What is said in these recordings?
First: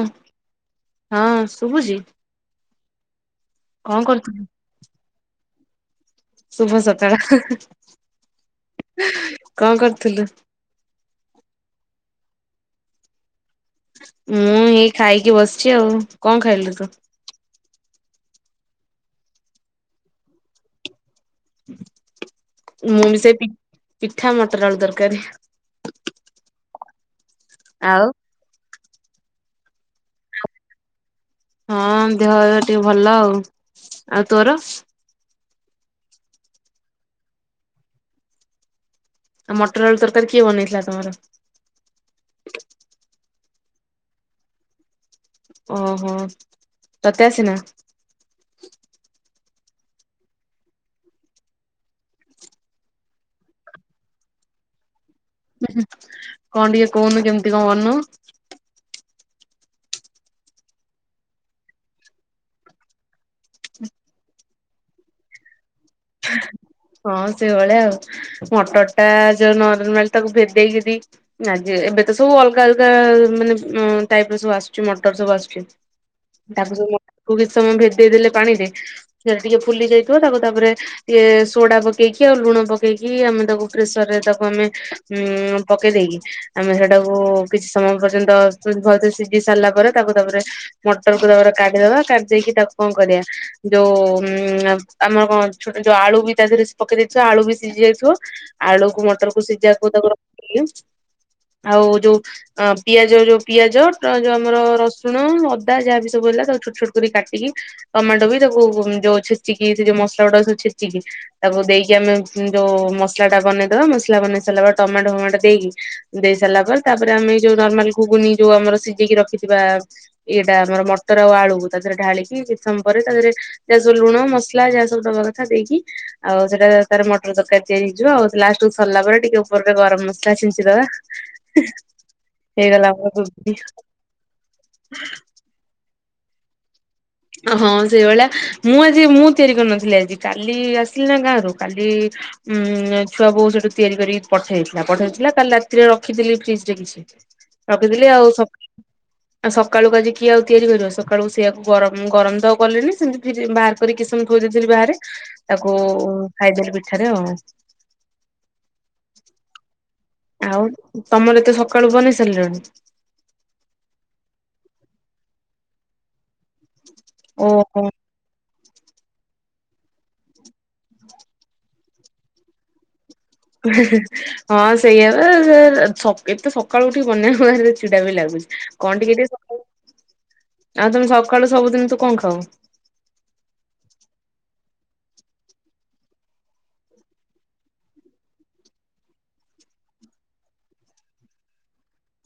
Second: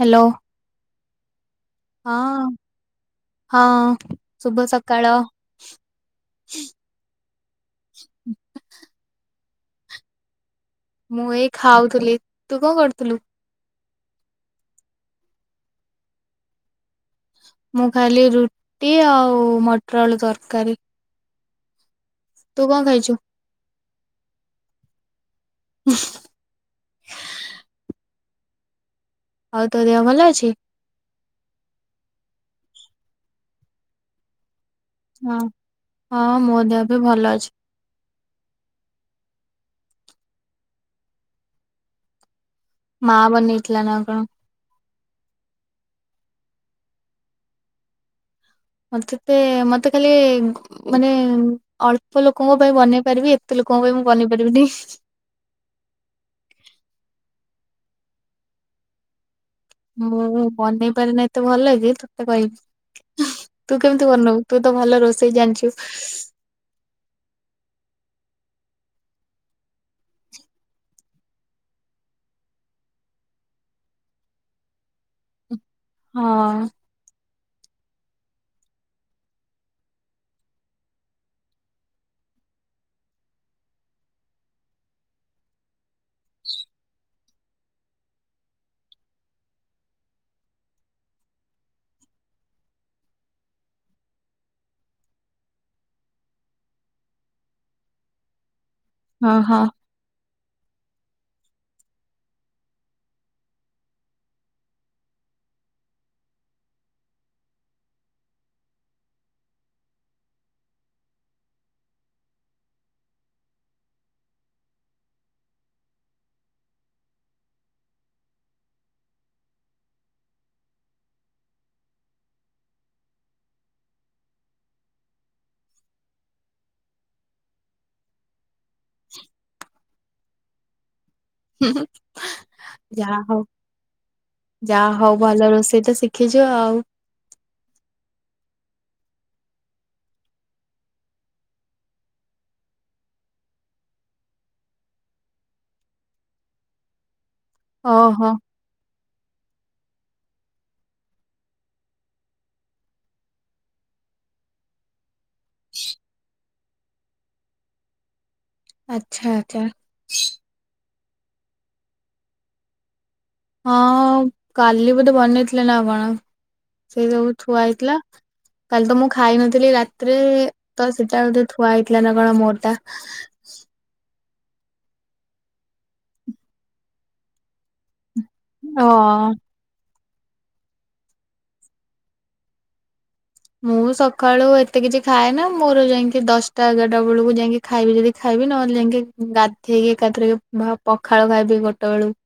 Hello ହଁ ଶୁଭୁଛି ହଁ। ହଁ କଣ କରୁଥିଲୁ? ଶୁଭ ସକାଳ। ଶୁଭ ସକାଳ କଣ କରିୁଥିଲୁ। ମୁଁ ଏଇ ଖାଉଥିଲି ତୁ କଣ କରୁଥିଲୁ। ମୁଁ ଏଇ ଖାଇକି ବସିଛି ଆଉ କଣ ଖାଇଲୁ ତୁ? ମୁଁ ଖାଇଲି ରୁଟି ଆଉ ମଟର ଆଳୁ ତରକାରୀ। ତୁ କଣ ମୁଁ ଖାଇଛୁ ବି ସେଇ ପିଠା ମଟର ଆଳୁ ତରକାରୀ। ଆଉ ଆଉ ତୋ ଦେହ ଭଲ ଅଛି। ହଁ ଦେହ ଏବେ ଟିକେ ଭଲ ଆଉ ଆଉ ତୋର ହଁ ହଁ ମୋ ଦେହ ବି ଭଲ ଅଛି। ଆଉ ମଟର ଆଳୁ ତରକାରୀ କିଏ ବନେଇଥିଲା ତମର? ମା ବନେଇଥିଲା ନା କଣ। ଓ ହୋ ତତେ ଆସେ ନା। ମତେ ତେ ମତେ ଖାଲି ମାନେ ଅଳ୍ପ ଲୋକଙ୍କ ପାଇଁ ବନେଇ ପାରିବି ଏତେ ଲୋକଙ୍କ ପାଇଁ ମୁଁ ବନେଇ ପାରିବିନି। କଣ ଟିକେ କହୁନୁ କେମିତି କଣ ବନଉ। ମୁଁ ବନେଇ ପାରେନି ଏତେ ଭଲକି ତତେ କହିବି। ତୁ କେମିତି ବନଉ ତୁ ତ ଭଲ ରୋଷେଇ ଜାଣିଛୁ। ହଁ ସେଇଭଳିଆ ଆଉ ମଟର ଟା ଯୋଉ ନରମାଲ୍ ତାକୁ ଭେଦେଇକି ଦେଇକି ଏବେ ତ ସବୁ ଅଲଗା ଅଲଗା ଟାଇପର ଆସୁଛି ମାନେ ମଟର ସବୁ ଆସୁଛି। ହଁ [unintelligible] କୁ କିଛି ସମୟ ଭେଦେଇ ଦେଲେ ପାଣି ରେ ସେ ଟିକେ ଫୁଲି ଯାଇଥିବ ତାକୁ ତାପରେ ଟିକେ ସୋଡା ପକେଇକି ଆଉ ଲୁଣ ପକେଇକି ଆମେ ତାକୁ ପ୍ରେସର୍ ରେ ଦେବୁ ଆମେ। ହୁଁ ପକେଇ ଦେଇକି ଆମେ ସେଟାକୁ କିଛି ସମୟ ପର୍ଯ୍ୟନ୍ତ ଭଲସେ ସିଝି ସାରିଲା ପରେ ତାକୁ ତାପରେ ମଟର କୋରା ଗୁରା କାଢିଦବା କାଢିଦେଇକି ତାକୁ କଁ କରିଆ ଯୋଉ ଉଁ ଉଁ ଆକମ କଁ ଛୋଟ ଯୋଉ ଆଳୁ ବି ତା ଦେହରେ ପକେଇ ଦେଇଥିବ ଆଳୁ ବି ସିଝି ଯାଇଥିବ ଆଳୁକୁ ହଁ ମଟରକୁ ହଁ ସିଝାକୁ ତାକୁ ର ଥିଲୁ ଆଉ ଯୋଉ ଅ ପିଆଜ ଯୋଉ ପିଆଜ ଟ ଯୋଉ ଆମର ରସୁଣ ଅଦା ଯାହାବି ସବୁ ହେଲା ତାକୁ ଛୋଟ ଛୋଟ କରିକି କାଟିକି ଟମାଟୋ ବି ତାକୁ ଯୋଉ ଛେଚିକି ସେ ଯୋଉ ମସ୍ଲା ଗୁଟା ସବୁ ଛେଚିକି ତାକୁ ଦେଇକି ଆମେ ଯୋଉ ମସ୍ଲା ଟା ବନେଇଦବା, ମସ୍ଲା ବନେଇ ସାରିଲା ପରେ ଟମାଟୋ ଫମାଟୋ ଦେଇକି ଦେଇ ସାରିଲା ପରେ ତାପରେ ଆମେ ଏ ଯୋଉ ନର୍ମାଲ ଘୁଗୁନି ଯୋଉ ଆମର ସିଝେଇକି ରଖିଥିବା ଇଏଟା ଆମର ମଟର ଆଉ ଆଳୁକୁ ତାଧେରେ ଢାଳିକି କିଛି ସମୟ ପରେ ତାଧେରେ ଯାହା ସବୁ ଲୁଣ, ମସ୍ଲା ଯାହା ସବୁ ଦବା କ ଥା ଦେଇକି ଆଉ ସେଇଟା ତାର ମଟର ତରକାରୀ ତିଆରି ହେଇଯିବ ଆଉ ଲାଷ୍ଟକୁ ସରିଲା ପରେ ଟିକେ ଉପରରେ ଗରମ୍ ମସ୍ ଲା ଛିଞ୍ଚି ଦବା। ହୁଁ ହୁଁ ହେଇଗଲା ଆମର ଯାଆ ହଉ, ରୁଟି ଯାଆ ହଉ ଭଲ ରୋସେଇ ତ ଶି ଖିଚ ଆଉ। ହଁ ସେଇଭଳିଆ ମୁଁ ଆଜି ମୁଁ ତିଆରି କରିନଥିଲି ଆଜି କାଲି ଆସିଲି ନା ଗାଁରୁ କାଲି ଉଁ- ଛୁଆ ବୋଉ ସେଠୁ ତିଆରି କରିକି ପଠେଇଥିଲା ପଠେଇଥିଲା କାଲି ରାତିରେ ରଖିଥିଲି ଫ୍ରିଜ୍ ରେ କି ଛି ରଖିଥିଲି ଆଉ ଓହୋ ସକ୍ ଆଉ ସକାଳୁକୁ ଆଜି କିଏ ଆଉ ତିଆରି କରିବ ସକାଳୁକୁ ସେଇଆକୁ ଗରମ୍ ଉମ୍ ଗରମ୍ ତ କଲିନି ସେମ୍ ଫ୍ରିଜ ବାହାର କରିକି କିଛି ସମୟ ଥୋଇ ଦେଇଥିଲି ବାହାରେ। ତାକୁ ଖାଇଦେଲି ପିଠାରେ ଆଉ। ଆଚ୍ଛା ଆଛା। ଆଉ ତମର ଏତେ ସକାଳୁ ବନେଇ ସାରିଲଣି। ହଁ ହଁ କାଲି ବୋଧେ ବନେଇଥିଲେ ନା କଣ ସେ ସବୁ ଥୁଆ ଓହୋ ହେଇଥିଲା। କାଲି ତ ମୁଁ ଖାଇ ନଥିଲି ରାତ୍ରେ। ତ ସେଟା ବୋଧେ ଥୁଆ ହେଇଥିଲା ନା କଣ ମୋରଟା। ଏହେ ହେ ହେ ହଁ ସେଇଆପା ଏ-ଏ -ସ ଏତେ ସକାଳୁ ଉଠିକୁ ବନେଇକୁ ଭାରି ଜୋର୍ ଚିଡା ବି ଲାଗୁଛି। କଁ ଟିକେ ଟିକେ ହଁ। ସଖାଳୁ, ଆଉ ତମେ ସକାଳୁ ସବୁ ଦିନି ତୁ କଁ ଖାଉ? ମୁଁ ସଖାଳୁ ଏତେ କିଛି ଖାଏନା ମୋର ଯାଇଙ୍କି ଦଶ୍ଟା ଏଗାର୍ଟା ବେଳୁକୁ ଯାଇଙ୍କି ଖାଇବି ଯଦି ଖାଇବି ନହେଲେ ଯାଇଁକି ଗାଧେଇକି ଏକାଥରକେ ପଖାଳ ଖାଇବି ଗୋଟେ ବେଳୁକୁ।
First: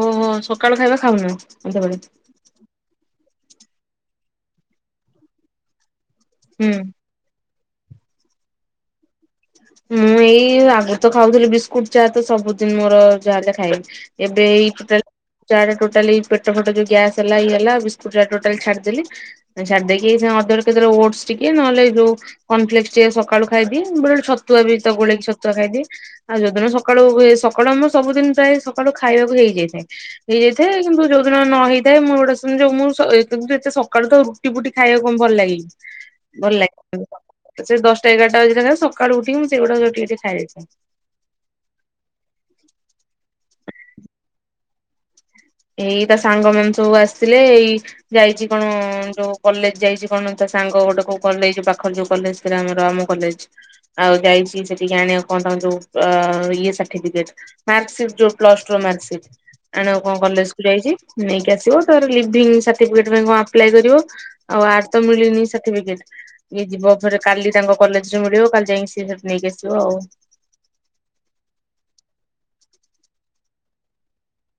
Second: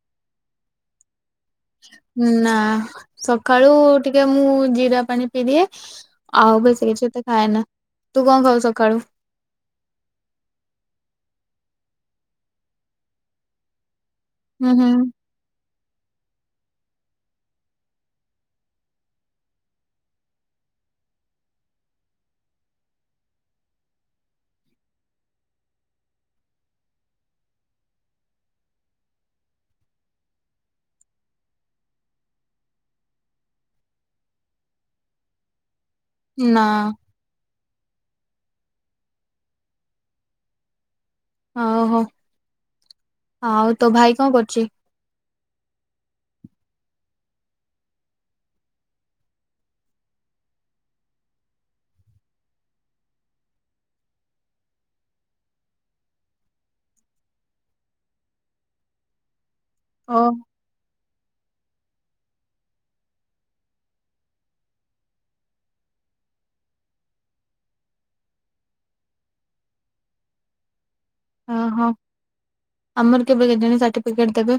ଓହୋ ସକାଳ ଖାଇବା ଖାଉନୋଉ। ନାଁ ସକାଳୁ ଟିକେ ମୁଁ ଜିରା ପାଣି ପିଇଦିଏ। ଆଉ ହୁଁ। ବେଶି କିଛି ଏତେ ଖାଏନା, ତୁ କଁ ଖାଉ ସଖାଳୁ? ମୁଁ ଏଇ ଆଗରୁ ତ ଖାଉଥିଲି ବିସ୍କୁଟ ଚା ତ ସବୁଦିନ୍ ମୋର ଯାଆ ହେଲେ ଖାଇବି। ଏବେ ହୁଁ ଏଇ ଟୋଟାଲ୍ ହୁଁ ଚା ଟା ଟୋଟାଲି ପେଟ ଫେଟ ଯୋଉ ଗ୍ୟାସ୍ ହେଲା ଇଏ ହେଲା ବିସ୍କୁଟ୍ ଟା ଟୋଟାଲି ଛାଡିଦେଲି। ଆଉ ଛାଡି ଦେଇକି ଏଇସାଁ ଅଦର କେତେବେଳେ ଓଡ୍ସ ଟିକେ ନ ହେଲେ ଏ ଯୋଉ କନଫ୍ଲେକ୍ସ ଟିକେ ସକାଳୁ ଖାଇଦିଏ, ବେଳେ ବେଳେ ଛତୁଆ ବି ତ ଗୋଳେଇକି ଛତୁଆ ଖାଇଦିଏ। ଆଉ ଯୋଉ ଦିନ ସକାଳୁ ହୁଏ, ସକାଳୁ ଆମର ସବୁଦିନ ପ୍ରାୟ ସକାଳୁ ଖାଇବାକୁ ହେଇଯାଇଥାଏ। ହେଇଯାଇଥାଏ କିନ୍ତୁ ଯୋଉ ଦିନ ନ ହେଇଥାଏ ମୁଁ ଗୋଟେ- ସୁ ଯୋଉ ମୁଁ- ସ- ଏ- ତୁ- ଯୋଉ ଏତେ ସକାଳୁତ ରୁ ରୁଟି ଫୁଟି ଖାଇଆକୁ କଁ ଭଲ୍ ଲାଗେ କି। ଭଲ୍ ନା ଲାଗେ ତତେ ସେ ଦଶ୍ଟା, ଏଗାର୍ଟା ବଜିଗଲାକୁ ସକାଳୁ ଉଠିକି ମୁଁ ସେଇଗୁଡାକୁ ଯଦି ଟିକେ ଟିକେ ଖାଇ ଦେଇଥାଏ। ଆଓ ହୋ ଆଉ ତୋ ଭାଇ କଁ କରୁଛି? ଏଇ ତା ସାଙ୍ଗ ମାନ ସବୁ ଆସଥିଲେ ଏଇ ଯାଇଚି କଣ ଯୋଉ କଲେଜ୍ ଯାଇଚି କଣ ତା ସାଙ୍ଗ ଗୋଟେ କୋଉ କଲେଜ୍ ପାଖରେ ଯୋଉ କଲେଜ୍। ଶ୍ରୀରାମ ରମ କଲେଜ୍। ଆଉ ଯାଇଛି ସେଠିକି ଆଣିଆକୁ କଣ ତାଙ୍କର ଯୋଉ ଅ -ଅ-ଅ-ଇଏ ସାର୍ଟିପିକେଟ୍।। ମାର୍କ ସିର୍ଟ୍ ଯୋଉ ପ୍ଲସ୍ ଟୁ ମାର୍କ ସିର୍ଟ ଆଣିଆକୁ କଣ ଓ କଲେଜ ସ୍କୁଲ ଯାଇଛି ନେଇକି ଆସିବ ତୋର ଲିଭିଙ୍ଗି ସାର୍ଟିଫିକେଟ ପାଇଁ କଣ ଆପ୍ଲାଇ କରିବ। ଆଉ ଆର୍ ତ ମିଳିନି ସାର୍ଟିଫିକେଟ। ଇଏ ଯିବ ଫେରେ କାଲି ତାଙ୍କ କଲେଜ ରେ ମିଳିବ କାଲି ଯାଇକି ସିଏ ସେଠି ନେଇକି ଆସିବ ଆଉ। ଓହୋ ଆମର କେବେ କେଜାଣି ସାର୍ଟିଫିକେଟ ଦେବେ।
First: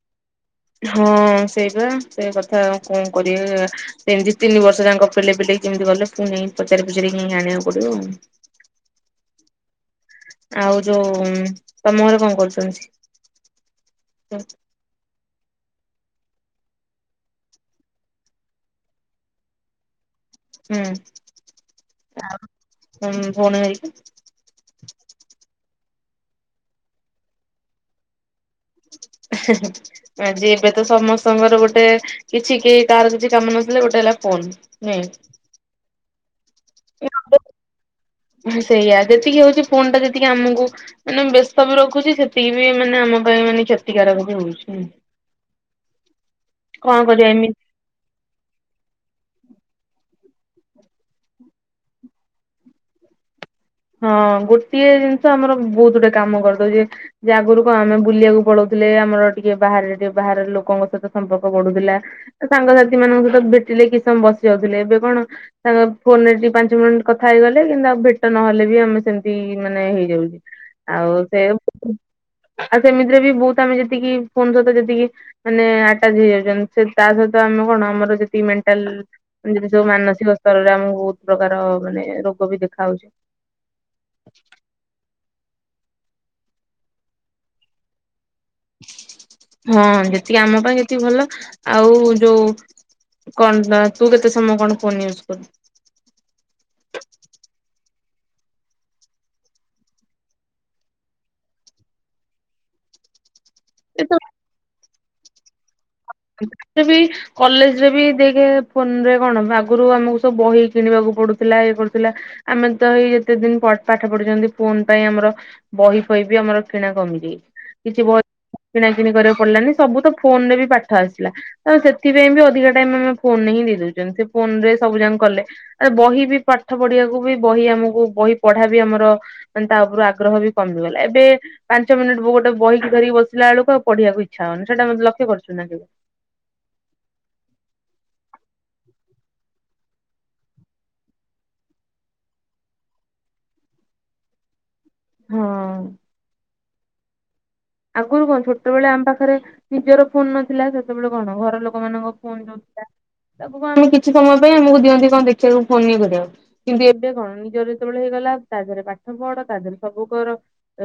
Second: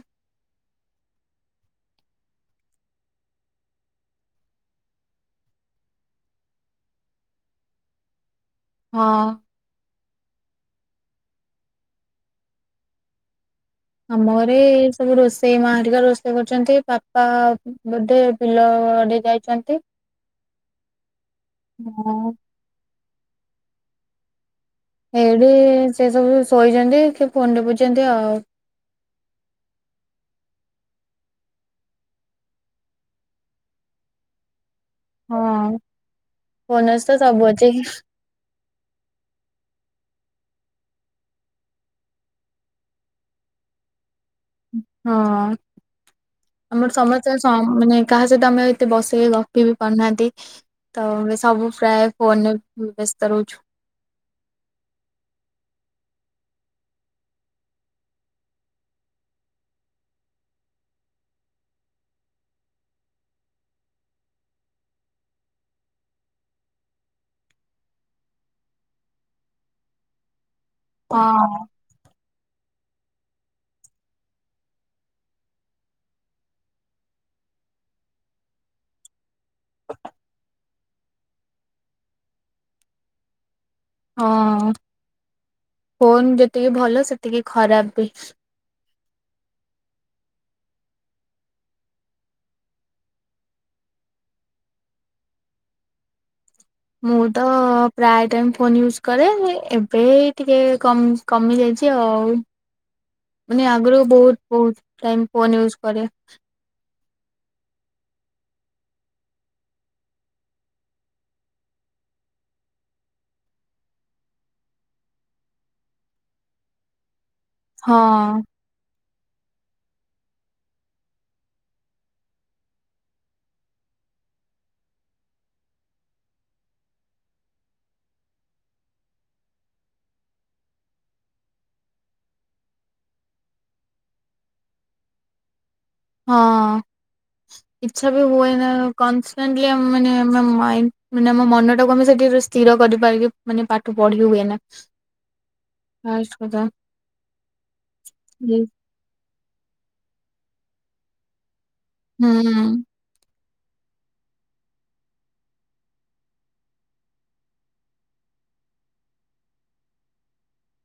ହଁ ସେଇ ପା ସେ କଥା କଣ କରିବା। ସେମିତି ତିନି ବର୍ଷ ଯାଙ୍କ ପିଲ ପିଲେଇ କେମିତି ଗଲେ ପୁଣି ନେଇ ପଚାରି ପଚାରି କେହି ଆଣକୁ ପଡିବ ଆଉ ହଁ। ଆଉ ଯୋଉ ତମ ଘରେ କଣ କରୁଛନ୍ତି ଆମ ଘରେ ଏ ସବୁ ରୋଷେଇ ମା ହେରିକା ରୋଷେଇ କରୁଛନ୍ତି ବାପା ବୋଧେ ବିଲ ଆଡେ ଯାଇଛନ୍ତି। ହୁଁ ହଁ ମୁଁ ଆଉ କହୁନ ଯାଇକି ଏଇଠି ସେ ସବୁ ଶୋଇଛନ୍ତି କି ଫୋନ ରେ ଟିପୁଛନ୍ତି ଆଉ। ଆଜି ଏବେ ତ ସମସ୍ତଙ୍କର ଗୋଟେ କିଛି କିଏ କାହାର କିଛି କାମ ନଥିଲେ ଗୋଟେ ହେଲା ଫୋନ ନଁ। ହଁ। ଫୋନ ଅଛି ତ ସବୁ ଅଛି। ସେଇଆ ଯେତିକି ହଉଛି ଫୋନ୍ ଟା ଯେତିକି ଆମକୁ ମାନେ ବ୍ୟସ୍ତ ବି ରଖୁଛି ସେତିକି ବି ମାନେ ଆମ ପାଇଁ ମାନେ କ୍ଷତିକାରକ ବି ହଉଛି। ହଁ ଆମର କଣ କରିବା ସମସ୍ତେ ଏମିତି ସ ମାନେ କାହା ସହିତ ଆମେ ଏତେ ବସିକି ଗପ ବି ପାରୁନାହାନ୍ତି। ତ ସବୁ ପ୍ରାୟ ଫୋନରେ ବ୍ୟସ୍ତ ରହୁଛୁ। ହଁ ଗୋଟିଏ ଜିନିଷ ଆମର ବହୁତ ଗୋଟେ କାମ କରିଦଉଛି। ଯେ ଆଗରୁ କଣ ଆମେ ବୁଲିବାକୁ ପଳଉଥିଲେ ଆମର ଟିକେ ବାହାରେ ଟିକେ ବାହାର ଲୋକଙ୍କ ସହିତ ସମ୍ପର୍କ ବଢୁଥିଲା ସାଙ୍ଗସାଥି ମାନଙ୍କ ସହିତ ଭେଟିଲେ କିଛି ସମୟ ବସି ଯାଉଥିଲେ ଏବେ କଣ? ତାଙ୍କ ଫୋନ ରେ ଟିକେ ପାଞ୍ଚ ମିନିଟ୍ କଥା ହେଇଗଲେ କିନ୍ତୁ ଆଉ ଭେଟ ନହଲେ ବି ଆମେ ସେମିତି ମାନେ ହେଇଯାଉଛି ଆଉ ସେ ହଁ ଆଉ ସେମିତିରେ ବି ବହୁତ ଆମେ ଯେତିକି ଫୋନ ସହିତ ଯେତିକି। ମାନେ ଆଟାଚ ହେଇଯାଉଛନ୍ତି ତା ସହିତ ଆମେ କଣ ଆମର ଯେତିକି ମେଣ୍ଟାଲ ଯଦି ସବୁ ମାନସିକ ସ୍ତରରେ ଆମକୁ ବହୁତ ପ୍ରକାର ମାନେ ରୋଗ ବି ଦେଖା ହଉଛି। ହଁ ଫୋନ୍ ଯେତିକି ଭଲ ସେତିକି ଖରାପ ବି। ହଁ ଯେତିକି ଆମ ପାଇଁ ସେତିକି ଭଲ ଆଉ ଯୋଉ କଣ ତୁ କେତେ ସମୟ କଣ ଫୋନ୍ ୟୁଜ କରୁଚୁ ମୁଁ ତ ପ୍ରାୟ ଟାଇମ ଫୋନ ୟୁଜ କରେ ଏବେ ଟିକେ କମ୍ କମି ଯାଇଛି ଆଉ ମାନେ ଆଗରୁ ଏତ ବହୁତ ବହୁତ ଟାଇମ ଫୋନ ୟୁଜ୍ କରେ। ବି [inaudible] କଲେଜ ରେ ବି ଦେଇ ଫୋନରେ କଣ ଆଗରୁ ଆମକୁ ସବୁ ବହି କିଣିବାକୁ ପଡୁଥିଲା ଇଏ କରୁଥିଲା। ଆମେ ତ ଏଇ ଯେତେ ଦିନ ପାଠ ପଢୁଛନ୍ତି ଫୋନ ପାଇଁ ଆମର। ବହି ପଇ ବି ଆମର କିଣା କମିଯାଇଛି। ହଁ କିଛି ବହି ପଇ କିଣା କିିଣି କରିବାକୁ ପଡିଲାନି ସବୁ ତ ଫୋନରେ ବି ପା ଆସିଲା ତ ସେଥିପାଇଁ ବି ଅଧିକା ଟାଇମ ଆମେ ଫୋନ ହିଁ ଦେଇ ଦଉଛନ୍ତି ସେ ଫୋନ ରେ ସବୁ ଯାଙ୍କ କଲେ। ଆ ବହି ବି ପାଠ ପଢିବାକୁ ବି ବହି ଆମକୁ ବହି ପଢା ବି ଆମର ମାନେ ତା ଉପରୁ ଆଗ୍ରହ ବି କମିଗଲା ଏବେ। ପାଞ୍ଚ ମିନିଟ ମୁଁ ବହି ଗୋଟେ ଧରି କି ବସିଲା ବେଳକୁ ଆଉ ପଡ଼ିବାକୁ ଇଚ୍ଛା ହଉନି ସେଟା ମତେ ଲକ୍ଷ କରୁଛୁ ନାବେ। ହଁ। ଇଚ୍ଛା ବି ହୁଏ ନା କନଣ୍ଟ [inaudible] ମାନେ ଆ ମ ମାନେ ଆମ ମନଟାକୁ ଆମେ ସେଠି ସ୍ଥିର କରିପାରିକି ମାନେ ପାଠ ପଢି ହୁଏ ନା ହଁ। ପାଷ୍ଟେ କଥା। ଆଗରୁ କଣ ହୁଁ ଛୋଟବେଳେ ଆମ ପାଖରେ ନିଜର ଫୋନ ନଥିଲା ସେତେବେଳେ କଣ ଘର ଲୋକ ହୁଁ। ତାକୁ କଣ ଆମେ କିଛି ସମୟ ପାଇଁ ଆମକୁ ଦିଅନ୍ତି କଣ ଦେଖିବାକୁ ଫୋନ ଇଏ କରିବାକୁ। କିନ୍ତୁ ଏବେ କଣ ନିଜର ଯେତେବେଳେ ହେଇଗଲା ତା ଦେହରେ ପାଠ ପଢ ତା ଦେହରେ ସବୁ କର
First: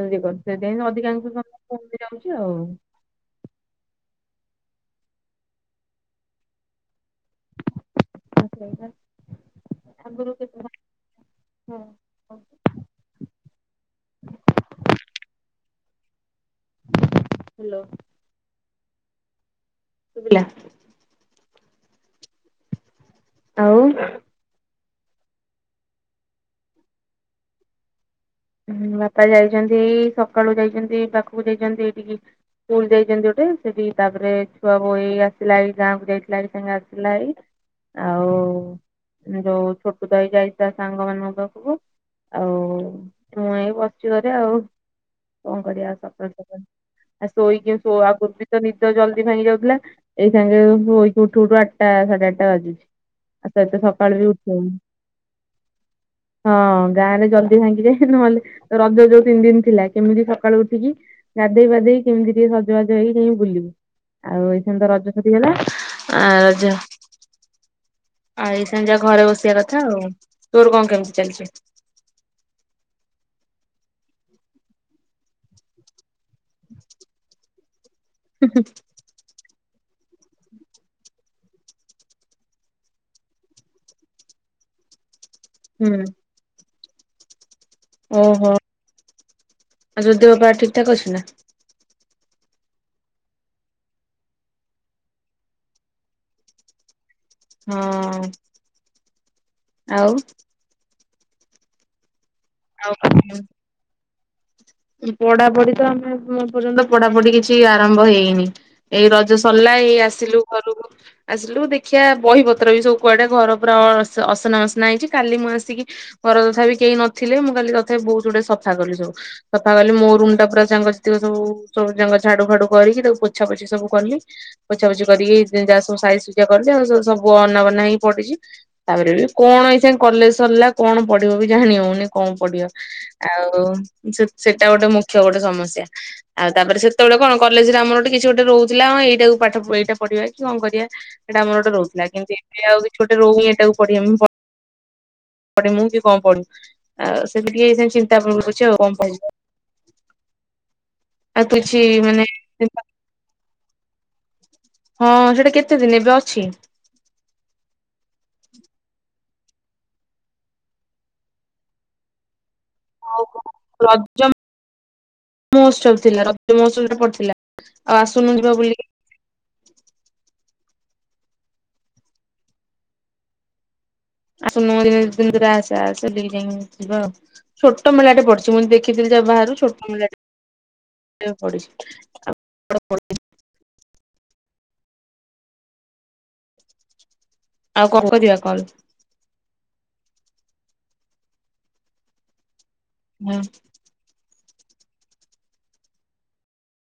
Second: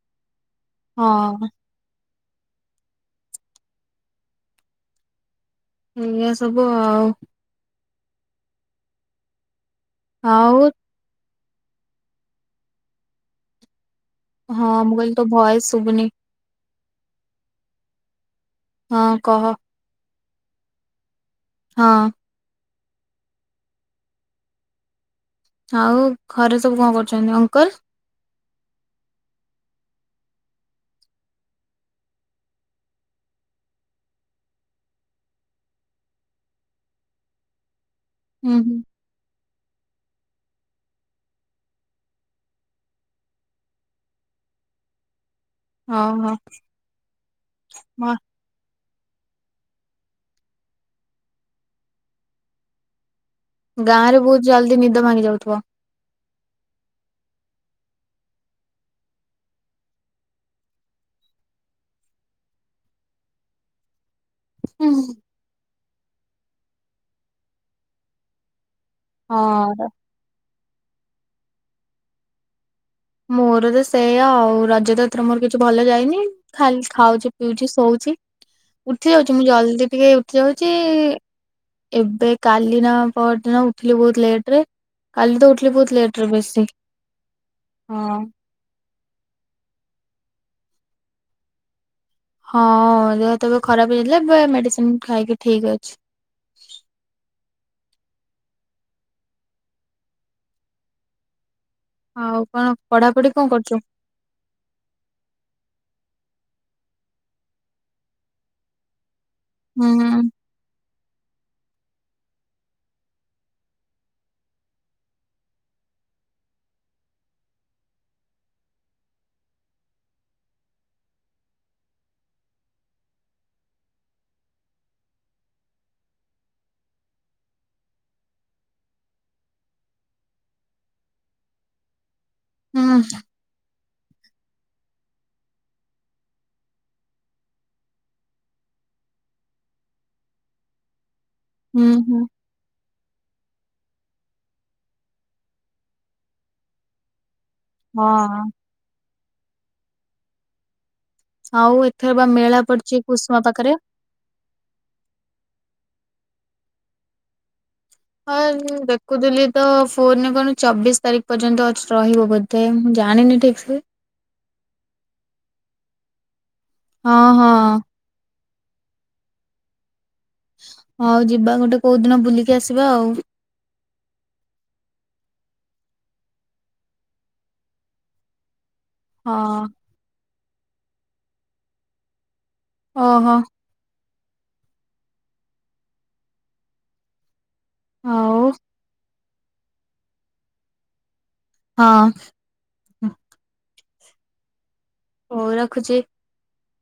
ସେଥିପାଇଁ ଅଧିକାଂଶ ହଁ [unintelligible] ଯାଉଛି ଆଉ। ଏଇଆ ସବୁ ଆଉ। ଆଗରୁ ଆଉ [unintelligible] ହଁ ମୁଁ କହିଲି ତୋ ଭଏସ୍ ଶୁବୁନି। ହ୍ୟାଲୋ। ହଁ କହ? ଶୁବିଲା‌। ‍ ହଁ। ଆଉ? ଆଉ ଘରେ ସବୁ କଣ କରୁଚନ୍ତି ଅଙ୍କଲ? ବାପା ଯାଇଚନ୍ତି ସକାଳୁ ଯାଇଚନ୍ତି ପାଖକୁ ଯାଇଚନ୍ତି ଏଠିକି ସ୍କୁଲ ଯାଇଚନ୍ତି ଗୋଟେ ସେଠି ତାପରେ ଛୁଆ ବହି ଆସିଲା ଗାଁକୁ ଯାଇଥିଲା [unintelligible] ଆସିଲା। ଆଉ ହୁଁ, ହୁଁ। ଯୋଉ ଛୋଟ [unintelligible] ଯାଇଥିଲା ସାଙ୍ଗ ମାନଙ୍କ ପାଖକୁ ଆଉ ମୁଁ ଏଇ ବସଚି ଘରେ ଆଉ। କଣ କରିବା ଓହୋ ମ ଆଉ [unintelligible] ତ ନିଦ ଜଲଦି ଭାଙ୍ଗି ଯାଉଥିଲା ଏଇ ସାଙ୍ଗେ ଶୋଇକି ଉଠୁ ଉଠୁ ଆଠଟା ସାଢେ ଆଠଟା ବାଜୁଛି। ଆଉ ସହିତ ଗାଁ ସକାଳୁ ରେ ବି ବହୁତ ଉଠିବନି ଜଲଦି ନିଦ ଭାଙ୍ଗି ଯାଉଥିବ। ହଁ ଗାଁ ରେ ଜଲଦି ଭାଙ୍ଗିଯାଏ। ନହେଲେ ରଜ ଯୋଉ ତିନି ଦିନ ଥିଲା କେମିତି ସକାଳୁ ଉଠିକି ଗାଧେଇ ପାଧେଇ କେମିତି ଟିକେ ସଜବାଜ ହେଇକି ବୁଲିବୁ ଆଉ ଏ ଏଇନେ ତ ରଜ ସେରି ଗଲା ଆ ରଜ ଆ [unintelligible] ଘରେ ବସିବା କଥା ହଁ ଆଉ ତୋର କଣ କେମିତି ଚାଲଚି। ମୋର ତ ସେୟ ଆଉ ରଜ ତ ଏଥର ମୋର କିଛି ଭଲ ଯାଇନି। ଖାଲି ଖାଉଛି, ପିଉଛି, ଶୋଉଛି ଉଠି ଯାଉଛି ମୁଁ ଜଲଦି ଟିକେ ଉଠି ଯାଉଛି ଏବେ କାଲି ନା ପରଦିନ ଉଠିଲି ବହୁତ ଲେଟ ରେ କାଲି ତ ଉଠିଲି ବହୁତ ହୁଁ ଲେଟରେ ବେଶୀ ହଁ ଓହୋ ଆଉ ଦେହପା ଠିକ୍ ଠାକ୍ ଅଛି ନା। ହଁ ଦେହ ତ ଏବେ ଖରାପ ହେଇଥିଲା ଏବେ ମେଡିସିନ ଖାଇକି ଠିକ୍ ଅଛି। ହଁ ଆଉ? ଆଉ କଣ ପଢାପଢି କଣ କରୁଛ? ପଢା ପଢି ତ ଆମେ ପର୍ଯ୍ୟନ୍ତ ପଢାପଢି କିଛି ଆରମ୍ଭ ହେଇନି। ଏଇ ରଜ ସରିଲା ହୁଁ ଏଇ ଆସିଲୁ। ଘରକୁ। ଆସିଲୁ ଦେଖିଆ ବହିପତ୍ର ବି ସବୁ କୁଆଡେ ଘର ଫର ଅସୁବିଧା, ଅସନା ମସନା ହେଇଛି କାଲି ମୁଁ ଆସିକି ମୋର ତଥା ବିି କେହି ନଥିଲେ ମୁଁ କାଲି ତଥାପି ବହୁତ ଗୁଡ଼େ ସଫା କଲି ସବୁ। ସଫା କଲି ମୋ ରୁମ୍ ଟା ପୁରା ସାଙ୍ଗ ସାଥିକ ସବୁ ଝାଡୁ ଫାଡୁ କରିକି ତାକୁ ପୋଛା ପୋଛି ସବୁ କଲି। ପୋଛା ପୋଛି କରିକି ଯାହା ସବୁ ସାଇଜ ସୁଜା କରିଛି ଆଉ ସବୁ ଅନାବନା ହେଇ ପଡିଛି। ତାପରେ ବି କଣ ଏଇସେ କଲେଜ ସରିଲା କଣ ପଢିବ ବି ଜାଣି ହଉନି। କଣ ପଡିବ ହୁଁ ଆଉସ ସେ ସେଟା ଗୋଟେ ମୁଖ୍ୟ ଗୋଟେ ସମସ୍ୟା। ଆଉ ତାପରେ ସେତେବେଳେ କଣ କଲେଜରେ ଆମର ଗୋଟେ କିଛି ଗୋଟେ ରହୁଥିଲା ଏଇଟାକୁ ପାଠ ଏଇଟା ପଢିବା କି କଣ କରିବା। ସେଇଟା ଆମର ଗୋଟେ ହୁଁ ରହୁଥିଲା ହୁଁ କେମନ୍ତି ସେ ଆଉ ବି ଛୁଟି ରେ ରହୁନି ଏଟାକୁ ପଢିବ ମୁଁ ବି କଣ ପଢିବି। ଆଉ ସେଇଠି ଟିକେ ସେଇ ଚିନ୍ତା ହଁ। କରୁଛି ଆଉ କଣ କହିବି। କିଛି ଆଉ ଏଥେର ମାନେ ବା ମେଳା ପଡିଛି କୁସୁମା ପାଖରେ। ହଁ ସେଟା କେତେ ଦିନ ଏବେ ଅଛି। ହଁ ମୁଁ ଦେଖୁଥିଲି ତ ଫୋନ ରେ କଣ ଚବିଶ ତାରିଖ ପର୍ଯ୍ୟନ୍ତ ଅଛି ରହିବ ବୋଧେ। ଆଉ ଜାଣିନି କଣ ଠିକ ସେ। ରଜ ମହୋତ୍ସବ ଥିଲା ରଜ ମହୋତ୍ସବ। ହଁ ପଡିଥିଲା ହଁ ଆଉ ଆସୁନୁ ଯିବା ବୁଲିକି ହଉ ଯିବା ଗୋଟେ କୋଉ ଦିନ ବୁଲିକି ଆସିବା ଆଉ। ଆସୁନୁ ଦିନେ ଦି ଦିନ ଭିତରେ ଆସେ ଆସେ ବୁଲି ଯାଇଁ ଯିବା ଆଉ। ଛୋଟ ମେଳା ଟେ ପଡିଛି ମୁଁ ଦେଖଥିଲି ଯା ବାହାରୁ ହଁ ଛୋଟ ମେଳାଟେ। ପଡିଛି [unintelligible] ଓ ହଁ। ଆଉ କଣ କରିବା ହଉ କଲ। ହଁ। ହୁଁ। ହଉ ରଖୁଛି।